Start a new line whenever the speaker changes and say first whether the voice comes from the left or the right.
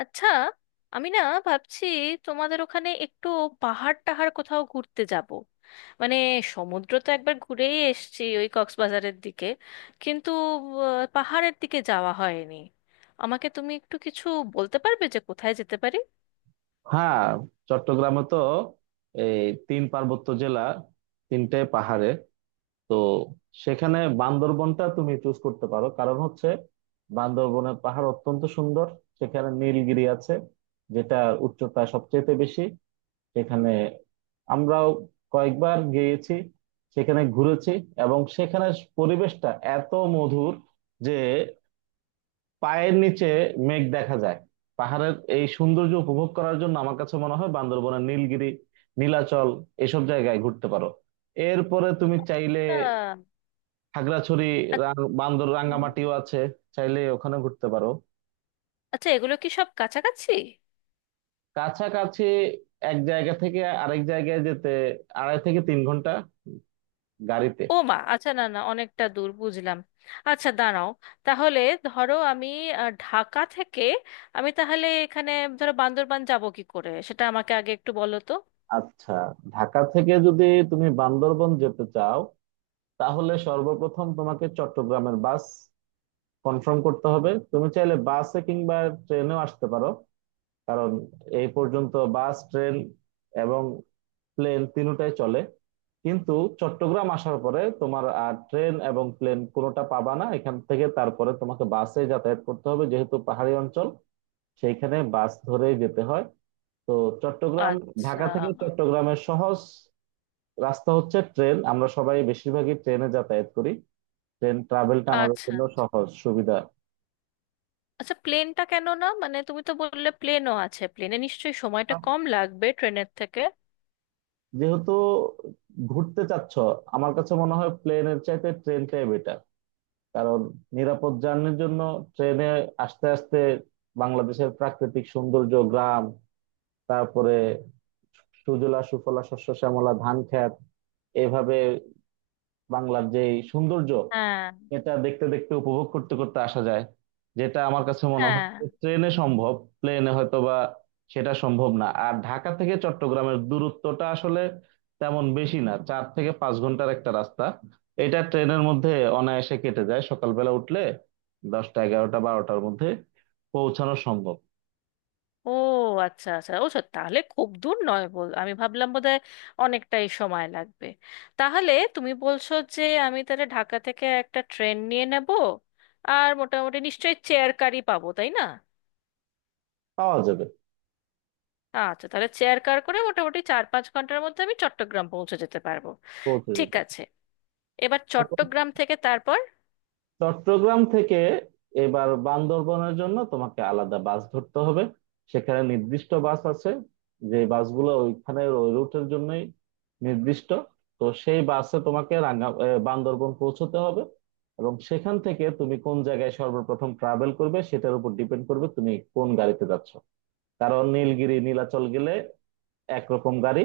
left: আচ্ছা, আমি না ভাবছি তোমাদের ওখানে একটু পাহাড় টাহাড় কোথাও ঘুরতে যাব। মানে সমুদ্র তো একবার ঘুরেই এসেছি ওই কক্সবাজারের দিকে, কিন্তু পাহাড়ের দিকে যাওয়া হয়নি। আমাকে তুমি একটু কিছু বলতে পারবে যে কোথায় যেতে পারি?
right: হ্যাঁ, চট্টগ্রামে তো এই তিন পার্বত্য জেলা। তিনটে পাহাড়ে তো সেখানে বান্দরবনটা তুমি চুজ করতে পারো, কারণ হচ্ছে বান্দরবনের পাহাড় অত্যন্ত সুন্দর। সেখানে নীলগিরি আছে, যেটা উচ্চতা সবচেয়ে বেশি। সেখানে আমরাও কয়েকবার গিয়েছি, সেখানে ঘুরেছি। এবং সেখানে পরিবেশটা এত মধুর যে পায়ের নিচে মেঘ দেখা যায়। পাহাড়ের এই সৌন্দর্য উপভোগ করার জন্য আমার কাছে মনে হয় বান্দরবনের নীলগিরি, নীলাচল, এসব জায়গায় ঘুরতে পারো। এরপরে তুমি চাইলে
left: আহ,
right: খাগড়াছড়ি,
left: আ-
right: রাং- বান্দর
left: হুম।
right: রাঙ্গামাটিও আছে, চাইলে ওখানে ঘুরতে পারো।
left: আচ্ছা, এগুলো কি সব কাছাকাছি?
right: কাছাকাছি। এক জায়গা থেকে আরেক জায়গায় যেতে 2.5 থেকে 3 ঘন্টা গাড়িতে।
left: ও মা, আচ্ছা, না না, অনেকটা দূর, বুঝলাম। আচ্ছা, দাঁড়াও, তাহলে ধরো আমি ঢাকা থেকে আমি তাহলে, এখানে ধরো, বান্দরবান যাব কি করে, সেটা আমাকে আগে একটু বলো তো।
right: আচ্ছা, ঢাকা থেকে যদি তুমি বান্দরবন যেতে চাও, তাহলে সর্বপ্রথম তোমাকে চট্টগ্রামের বাস কনফার্ম করতে হবে। তুমি চাইলে বাসে কিংবা ট্রেনেও আসতে পারো, কারণ এই পর্যন্ত বাস, ট্রেন এবং প্লেন তিনটাই চলে। কিন্তু চট্টগ্রাম আসার পরে তোমার আর ট্রেন এবং প্লেন কোনোটা পাবা না এখান থেকে। তারপরে তোমাকে বাসে যাতায়াত করতে হবে, যেহেতু পাহাড়ি অঞ্চল, সেইখানে বাস ধরেই যেতে হয়। তো চট্টগ্রাম,
left: আচ্ছা।
right: ঢাকা থেকে চট্টগ্রামের সহজ রাস্তা হচ্ছে ট্রেন। আমরা সবাই বেশিরভাগই ট্রেনে যাতায়াত করি। ট্রেন ট্রাভেলটা আমাদের
left: আচ্ছা,
right: জন্য সহজ সুবিধা।
left: আচ্ছা, প্লেনটা কেন না? মানে তুমি তো বললে প্লেনও আছে, প্লেনে নিশ্চয়ই সময়টা কম লাগবে ট্রেনের থেকে।
right: যেহেতু ঘুরতে চাচ্ছ, আমার কাছে মনে হয় প্লেনের চাইতে ট্রেনটাই বেটার। কারণ নিরাপদ জার্নির জন্য ট্রেনে আস্তে আস্তে বাংলাদেশের প্রাকৃতিক সৌন্দর্য, গ্রাম, তারপরে সুজলা সুফলা শস্য শ্যামলা ধান ক্ষেত, এভাবে বাংলার যে এই সৌন্দর্য,
left: হ্যাঁ,
right: এটা দেখতে দেখতে উপভোগ করতে করতে আসা যায়, যেটা আমার কাছে মনে হয়
left: হ্যাঁ।
right: যে ট্রেনে সম্ভব। প্লেনে হয়তো বা সেটা সম্ভব না। আর ঢাকা থেকে চট্টগ্রামের দূরত্বটা আসলে তেমন বেশি না, 4 থেকে 5 ঘন্টার একটা রাস্তা। এটা ট্রেনের মধ্যে অনায়াসে কেটে যায়। সকালবেলা উঠলে 10টা, 11টা, 12টার মধ্যে পৌঁছানো সম্ভব।
left: ও আচ্ছা, আচ্ছা, ও সত্যি, তাহলে খুব দূর নয় বল। আমি ভাবলাম বোধহয় অনেকটাই সময় লাগবে। তাহলে তুমি বলছো যে আমি তাহলে ঢাকা থেকে একটা ট্রেন নিয়ে নেব, আর মোটামুটি নিশ্চয়ই চেয়ার কারই পাবো, তাই না?
right: পাওয়া যাবে।
left: আচ্ছা, তাহলে চেয়ার কার করে মোটামুটি চার পাঁচ ঘন্টার মধ্যে আমি চট্টগ্রাম পৌঁছে যেতে পারবো।
right: পৌঁছে
left: ঠিক আছে, এবার
right: যাবে।
left: চট্টগ্রাম থেকে তারপর?
right: চট্টগ্রাম থেকে এবার বান্দরবনের জন্য তোমাকে আলাদা বাস ধরতে হবে। সেখানে নির্দিষ্ট বাস আছে, যে বাসগুলো ওইখানে ওই রুটের জন্যই নির্দিষ্ট। তো সেই বাসে তোমাকে বান্দরবন পৌঁছতে হবে। এবং সেখান থেকে তুমি কোন জায়গায় সর্বপ্রথম ট্রাভেল করবে সেটার উপর ডিপেন্ড করবে তুমি কোন গাড়িতে যাচ্ছ। কারণ নীলগিরি, নীলাচল গেলে একরকম গাড়ি।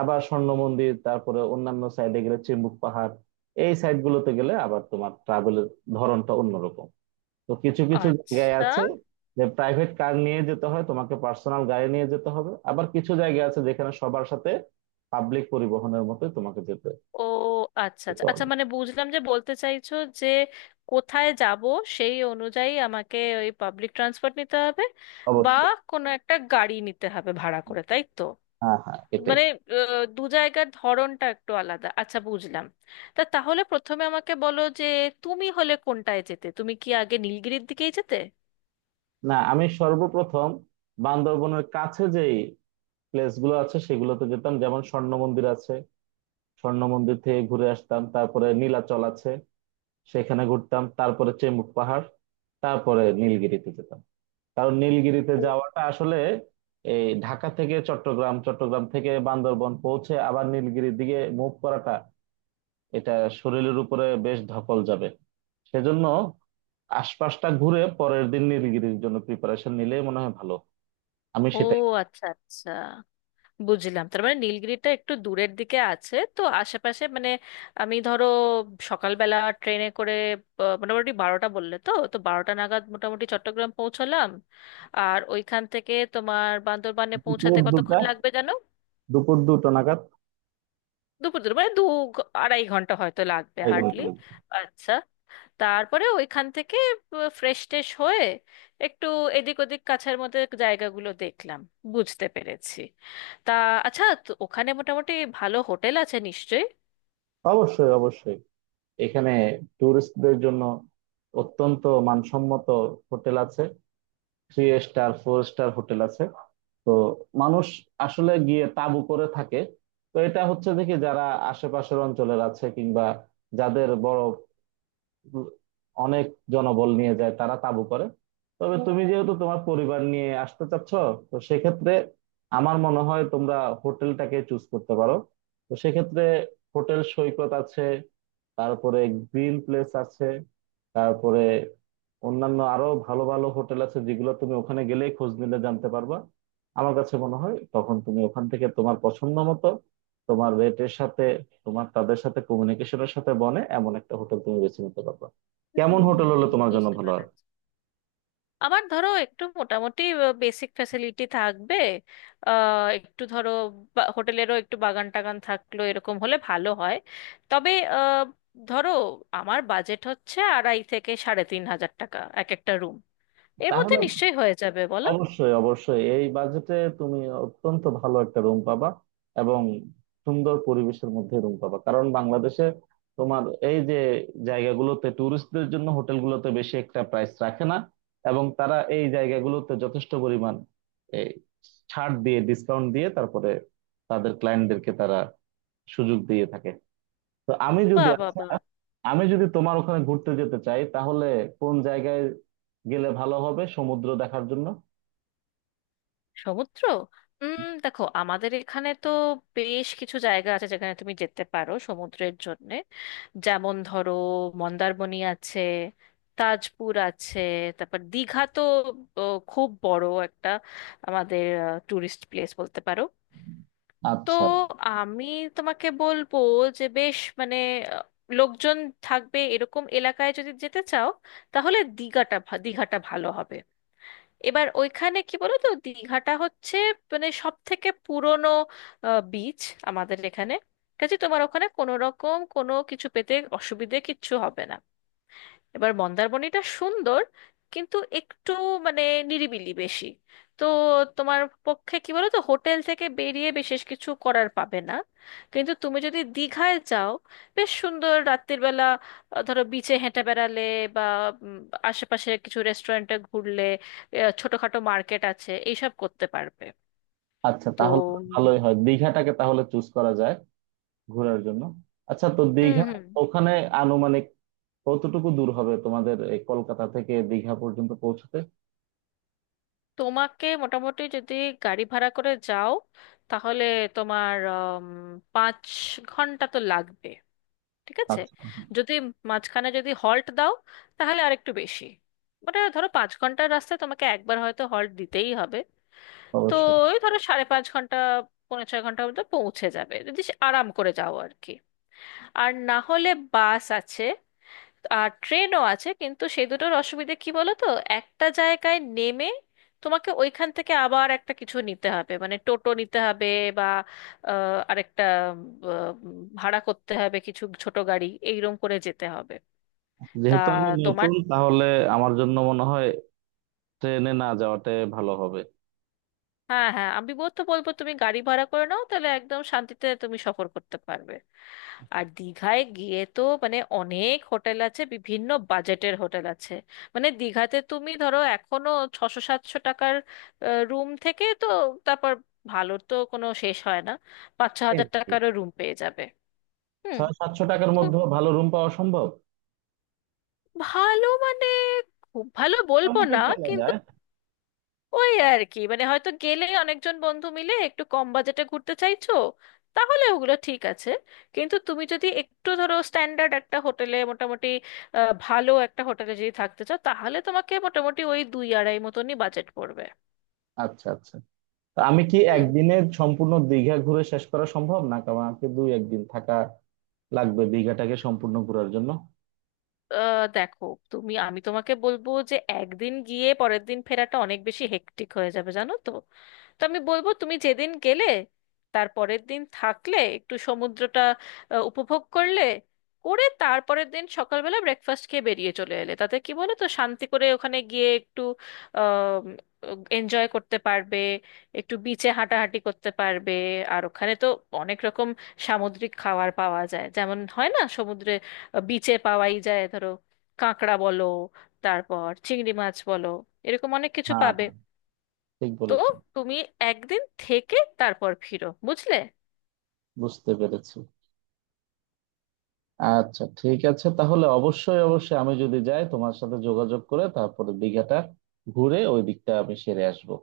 right: আবার স্বর্ণ মন্দির, তারপরে অন্যান্য সাইডে গেলে চিম্বুক পাহাড়, এই সাইড গুলোতে গেলে আবার তোমার ট্রাভেলের ধরনটা অন্যরকম। তো কিছু কিছু জায়গায়
left: আচ্ছা।
right: আছে যে প্রাইভেট কার নিয়ে যেতে হয়, তোমাকে পার্সোনাল গাড়ি নিয়ে যেতে হবে। আবার কিছু জায়গা আছে যেখানে সবার সাথে পাবলিক পরিবহনের মতো তোমাকে যেতে
left: ও আচ্ছা, আচ্ছা,
right: যেতে
left: আচ্ছা,
right: হবে।
left: মানে বুঝলাম, যে বলতে চাইছো যে কোথায় যাব সেই অনুযায়ী আমাকে ওই পাবলিক ট্রান্সপোর্ট নিতে হবে, বা
right: অবশ্যই।
left: কোনো একটা গাড়ি নিতে হবে ভাড়া করে, তাই তো?
right: হ্যাঁ হ্যাঁ, এটাই।
left: মানে দু জায়গার ধরনটা একটু আলাদা। আচ্ছা, বুঝলাম। তা তাহলে প্রথমে আমাকে বলো যে তুমি হলে কোনটায় যেতে? তুমি কি আগে নীলগিরির দিকেই যেতে?
right: না, আমি সর্বপ্রথম বান্দরবনের কাছে যেই প্লেস গুলো আছে সেগুলোতে যেতাম, যেমন স্বর্ণ মন্দির আছে, স্বর্ণ মন্দির থেকে ঘুরে আসতাম। তারপরে নীলাচল আছে, সেখানে ঘুরতাম। তারপরে চেম্বুট পাহাড়, তারপরে নীলগিরিতে যেতাম। কারণ নীলগিরিতে
left: ও।
right: যাওয়াটা আসলে এই ঢাকা থেকে চট্টগ্রাম, চট্টগ্রাম থেকে বান্দরবন পৌঁছে আবার নীলগিরির দিকে মুভ করাটা, এটা শরীরের উপরে বেশ ধকল যাবে। সেজন্য আশপাশটা ঘুরে পরের দিন নীলগিরির জন্য প্রিপারেশন নিলে মনে হয় ভালো। আমি
left: ও,
right: সেটাই।
left: আচ্ছা, আচ্ছা, বুঝলাম। তার মানে নীলগিরিটা একটু দূরের দিকে আছে, তো আশেপাশে মানে, আমি ধরো সকালবেলা ট্রেনে করে, মোটামুটি 12টা বললে, তো তো বারোটা নাগাদ মোটামুটি চট্টগ্রাম পৌঁছলাম। আর ওইখান থেকে তোমার বান্দরবানে
right: দুপুর
left: পৌঁছাতে কতক্ষণ
right: দুটা
left: লাগবে, জানো?
right: দুপুর 2টো নাগাদ
left: দুপুর দুপুর মানে দু আড়াই ঘন্টা হয়তো লাগবে
right: পায়খানা
left: হার্ডলি।
right: চলে যাই।
left: আচ্ছা, তারপরে ওইখান থেকে ফ্রেশ ট্রেশ হয়ে একটু এদিক ওদিক কাছের মধ্যে জায়গাগুলো দেখলাম, বুঝতে পেরেছি। তা, আচ্ছা, তো ওখানে মোটামুটি ভালো হোটেল আছে নিশ্চয়ই?
right: অবশ্যই, অবশ্যই। এখানে ট্যুরিস্টদের জন্য অত্যন্ত মানসম্মত হোটেল আছে, three star four star hotel আছে। তো মানুষ আসলে গিয়ে তাঁবু করে থাকে। তো এটা হচ্ছে, দেখি যারা আশেপাশের অঞ্চলের আছে কিংবা যাদের বড় অনেক জনবল নিয়ে যায়, তারা তাঁবু করে। তবে হুম। তুমি যেহেতু তোমার পরিবার নিয়ে আসতে চাচ্ছ, তো সেক্ষেত্রে আমার মনে হয় তোমরা হোটেলটাকে চুজ করতে পারো। তো সেক্ষেত্রে হোটেল সৈকত আছে, তারপরে গ্রিন প্লেস আছে, তারপরে অন্যান্য আরো ভালো ভালো হোটেল আছে যেগুলো তুমি ওখানে গেলেই খোঁজ নিলে জানতে পারবা। আমার কাছে মনে হয় তখন তুমি ওখান থেকে তোমার পছন্দ মতো, তোমার রেটের সাথে, তোমার তাদের সাথে কমিউনিকেশনের সাথে বনে এমন একটা হোটেল তুমি বেছে নিতে পারবা। কেমন
left: হুম,
right: হোটেল হলে তোমার জন্য
left: বুঝতে
right: ভালো হয়?
left: পেরেছি। আমার ধরো একটু মোটামুটি বেসিক ফ্যাসিলিটি থাকবে, একটু ধরো হোটেলেরও একটু বাগান টাগান থাকলো, এরকম হলে ভালো হয়। তবে আহ, ধরো আমার বাজেট হচ্ছে আড়াই থেকে 3,500 টাকা এক একটা রুম, এর মধ্যে
right: তাহলে
left: নিশ্চয়ই হয়ে যাবে, বলো?
right: অবশ্যই, অবশ্যই এই বাজেটে তুমি অত্যন্ত ভালো একটা রুম পাবা। এবং সুন্দর পরিবেশের মধ্যে রুম পাবা, কারণ বাংলাদেশে তোমার এই যে জায়গাগুলোতে ট্যুরিস্টদের জন্য হোটেলগুলোতে বেশি একটা প্রাইস রাখে না। এবং তারা এই জায়গাগুলোতে যথেষ্ট পরিমাণ এই ছাড় দিয়ে, ডিসকাউন্ট দিয়ে, তারপরে তাদের ক্লায়েন্টদেরকে তারা সুযোগ দিয়ে থাকে। তো আমি
left: বা,
right: যদি
left: বা, বা।
right: আমি যদি তোমার ওখানে ঘুরতে যেতে চাই তাহলে কোন জায়গায় গেলে ভালো হবে সমুদ্র দেখার জন্য?
left: সমুদ্র? দেখো, আমাদের এখানে তো বেশ কিছু জায়গা আছে যেখানে তুমি যেতে পারো সমুদ্রের জন্যে। যেমন ধরো মন্দারমণি আছে, তাজপুর আছে, তারপর দীঘা তো, ও, খুব বড় একটা আমাদের টুরিস্ট প্লেস বলতে পারো। তো
right: আচ্ছা,
left: আমি তোমাকে বলবো যে বেশ, মানে আহ, লোকজন থাকবে এরকম এলাকায় যদি যেতে চাও, তাহলে দীঘাটা দীঘাটা ভালো হবে। এবার ওইখানে কি বলো তো, দীঘাটা হচ্ছে মানে সব থেকে পুরনো বিচ আমাদের এখানে। ঠিক আছে, তোমার ওখানে কোনো রকম কোনো কিছু পেতে অসুবিধে কিচ্ছু হবে না। এবার মন্দারমণিটা সুন্দর, কিন্তু একটু মানে নিরিবিলি বেশি। তো তোমার পক্ষে কি বলো তো, হোটেল থেকে বেরিয়ে বিশেষ কিছু করার পাবে না। কিন্তু তুমি যদি দীঘায় যাও, বেশ সুন্দর রাত্রির বেলা ধরো বিচে হেঁটে বেড়ালে, বা উম, আশেপাশে কিছু রেস্টুরেন্টে ঘুরলে, ছোটখাটো মার্কেট আছে, এইসব করতে পারবে।
right: আচ্ছা।
left: তো।
right: তাহলে তো ভালোই হয়, দীঘাটাকে তাহলে চুজ করা যায় ঘোরার জন্য। আচ্ছা, তো
left: হুম,
right: দীঘা
left: হুম।
right: ওখানে আনুমানিক কতটুকু দূর হবে তোমাদের এই কলকাতা থেকে দীঘা পর্যন্ত পৌঁছতে?
left: তোমাকে মোটামুটি যদি গাড়ি ভাড়া করে যাও তাহলে তোমার 5 ঘন্টা তো লাগবে। ঠিক আছে,
right: আচ্ছা।
left: যদি মাঝখানে যদি হল্ট দাও তাহলে আর একটু বেশি। ওটা ধরো 5 ঘন্টার রাস্তায় তোমাকে একবার হয়তো হল্ট দিতেই হবে। তো
right: অবশ্যই।
left: ওই ধরো সাড়ে পাঁচ ঘন্টা, পৌনে ছয় ঘন্টার মধ্যে পৌঁছে যাবে যদি সে আরাম করে যাও আর কি। আর না হলে বাস আছে, আর ট্রেনও আছে, কিন্তু সেই দুটোর অসুবিধে কি বলো তো, একটা জায়গায় নেমে তোমাকে ওইখান থেকে আবার একটা কিছু নিতে হবে, মানে টোটো নিতে হবে, বা আরেকটা ভাড়া করতে হবে কিছু ছোট গাড়ি, এইরকম করে যেতে হবে। তা
right: যেহেতু আমি
left: তোমার,
right: নতুন, তাহলে আমার জন্য মনে হয় ট্রেনে না যাওয়াটাই ভালো হবে।
left: হ্যাঁ, হ্যাঁ, আমি তো বলবো তুমি গাড়ি ভাড়া করে নাও, তাহলে একদম শান্তিতে তুমি সফর করতে পারবে। আর দীঘায় গিয়ে তো মানে অনেক হোটেল আছে, বিভিন্ন বাজেটের হোটেল আছে। মানে দীঘাতে তুমি ধরো এখনো ছশো সাতশো টাকার রুম থেকে, তো তারপর, ভালোর তো কোনো শেষ হয় না, পাঁচ ছ
right: এই
left: হাজার
right: কি,
left: টাকারও রুম পেয়ে যাবে। হুম।
right: 600-700 টাকার
left: তো
right: মধ্যে ভালো রুম পাওয়া সম্ভব?
left: ভালো মানে খুব ভালো বলবো
right: মোটামুটি
left: না,
right: চলা
left: কিন্তু
right: যায়।
left: ওই আর কি, মানে হয়তো গেলে অনেকজন বন্ধু মিলে একটু কম বাজেটে ঘুরতে চাইছো, তাহলে ওগুলো ঠিক আছে। কিন্তু তুমি যদি একটু ধরো স্ট্যান্ডার্ড একটা হোটেলে মোটামুটি ভালো একটা হোটেলে যদি থাকতে চাও, তাহলে তোমাকে মোটামুটি ওই দুই আড়াই মতনই বাজেট পড়বে।
right: আচ্ছা আচ্ছা। তা আমি কি
left: হুম,
right: একদিনে সম্পূর্ণ দীঘা ঘুরে শেষ করা সম্ভব না? কারণ আমাকে দুই একদিন থাকা লাগবে দীঘাটাকে সম্পূর্ণ ঘোরার জন্য।
left: দেখো, তুমি আমি তোমাকে বলবো যে একদিন গিয়ে পরের দিন ফেরাটা অনেক বেশি হেক্টিক হয়ে যাবে, জানো তো। তো আমি বলবো তুমি যেদিন গেলে তার পরের দিন থাকলে একটু সমুদ্রটা উপভোগ করলে, করে তারপরের দিন সকালবেলা ব্রেকফাস্ট খেয়ে বেরিয়ে চলে এলে, তাতে কি বলো তো, শান্তি করে ওখানে গিয়ে একটু এনজয় করতে পারবে, একটু বিচে হাঁটাহাঁটি করতে পারবে। আর ওখানে তো অনেক রকম সামুদ্রিক খাবার পাওয়া যায়, যেমন হয় না সমুদ্রে, বিচে পাওয়াই যায় ধরো, কাঁকড়া বলো, তারপর চিংড়ি মাছ বলো, এরকম অনেক কিছু
right: হ্যাঁ
left: পাবে।
right: হ্যাঁ, ঠিক
left: তো
right: বলেছো।
left: তুমি একদিন থেকে তারপর ফিরো, বুঝলে।
right: বুঝতে পেরেছি। আচ্ছা ঠিক আছে, তাহলে অবশ্যই, অবশ্যই আমি যদি যাই তোমার সাথে যোগাযোগ করে, তারপরে দীঘাটা ঘুরে ওই দিকটা আমি সেরে আসবো।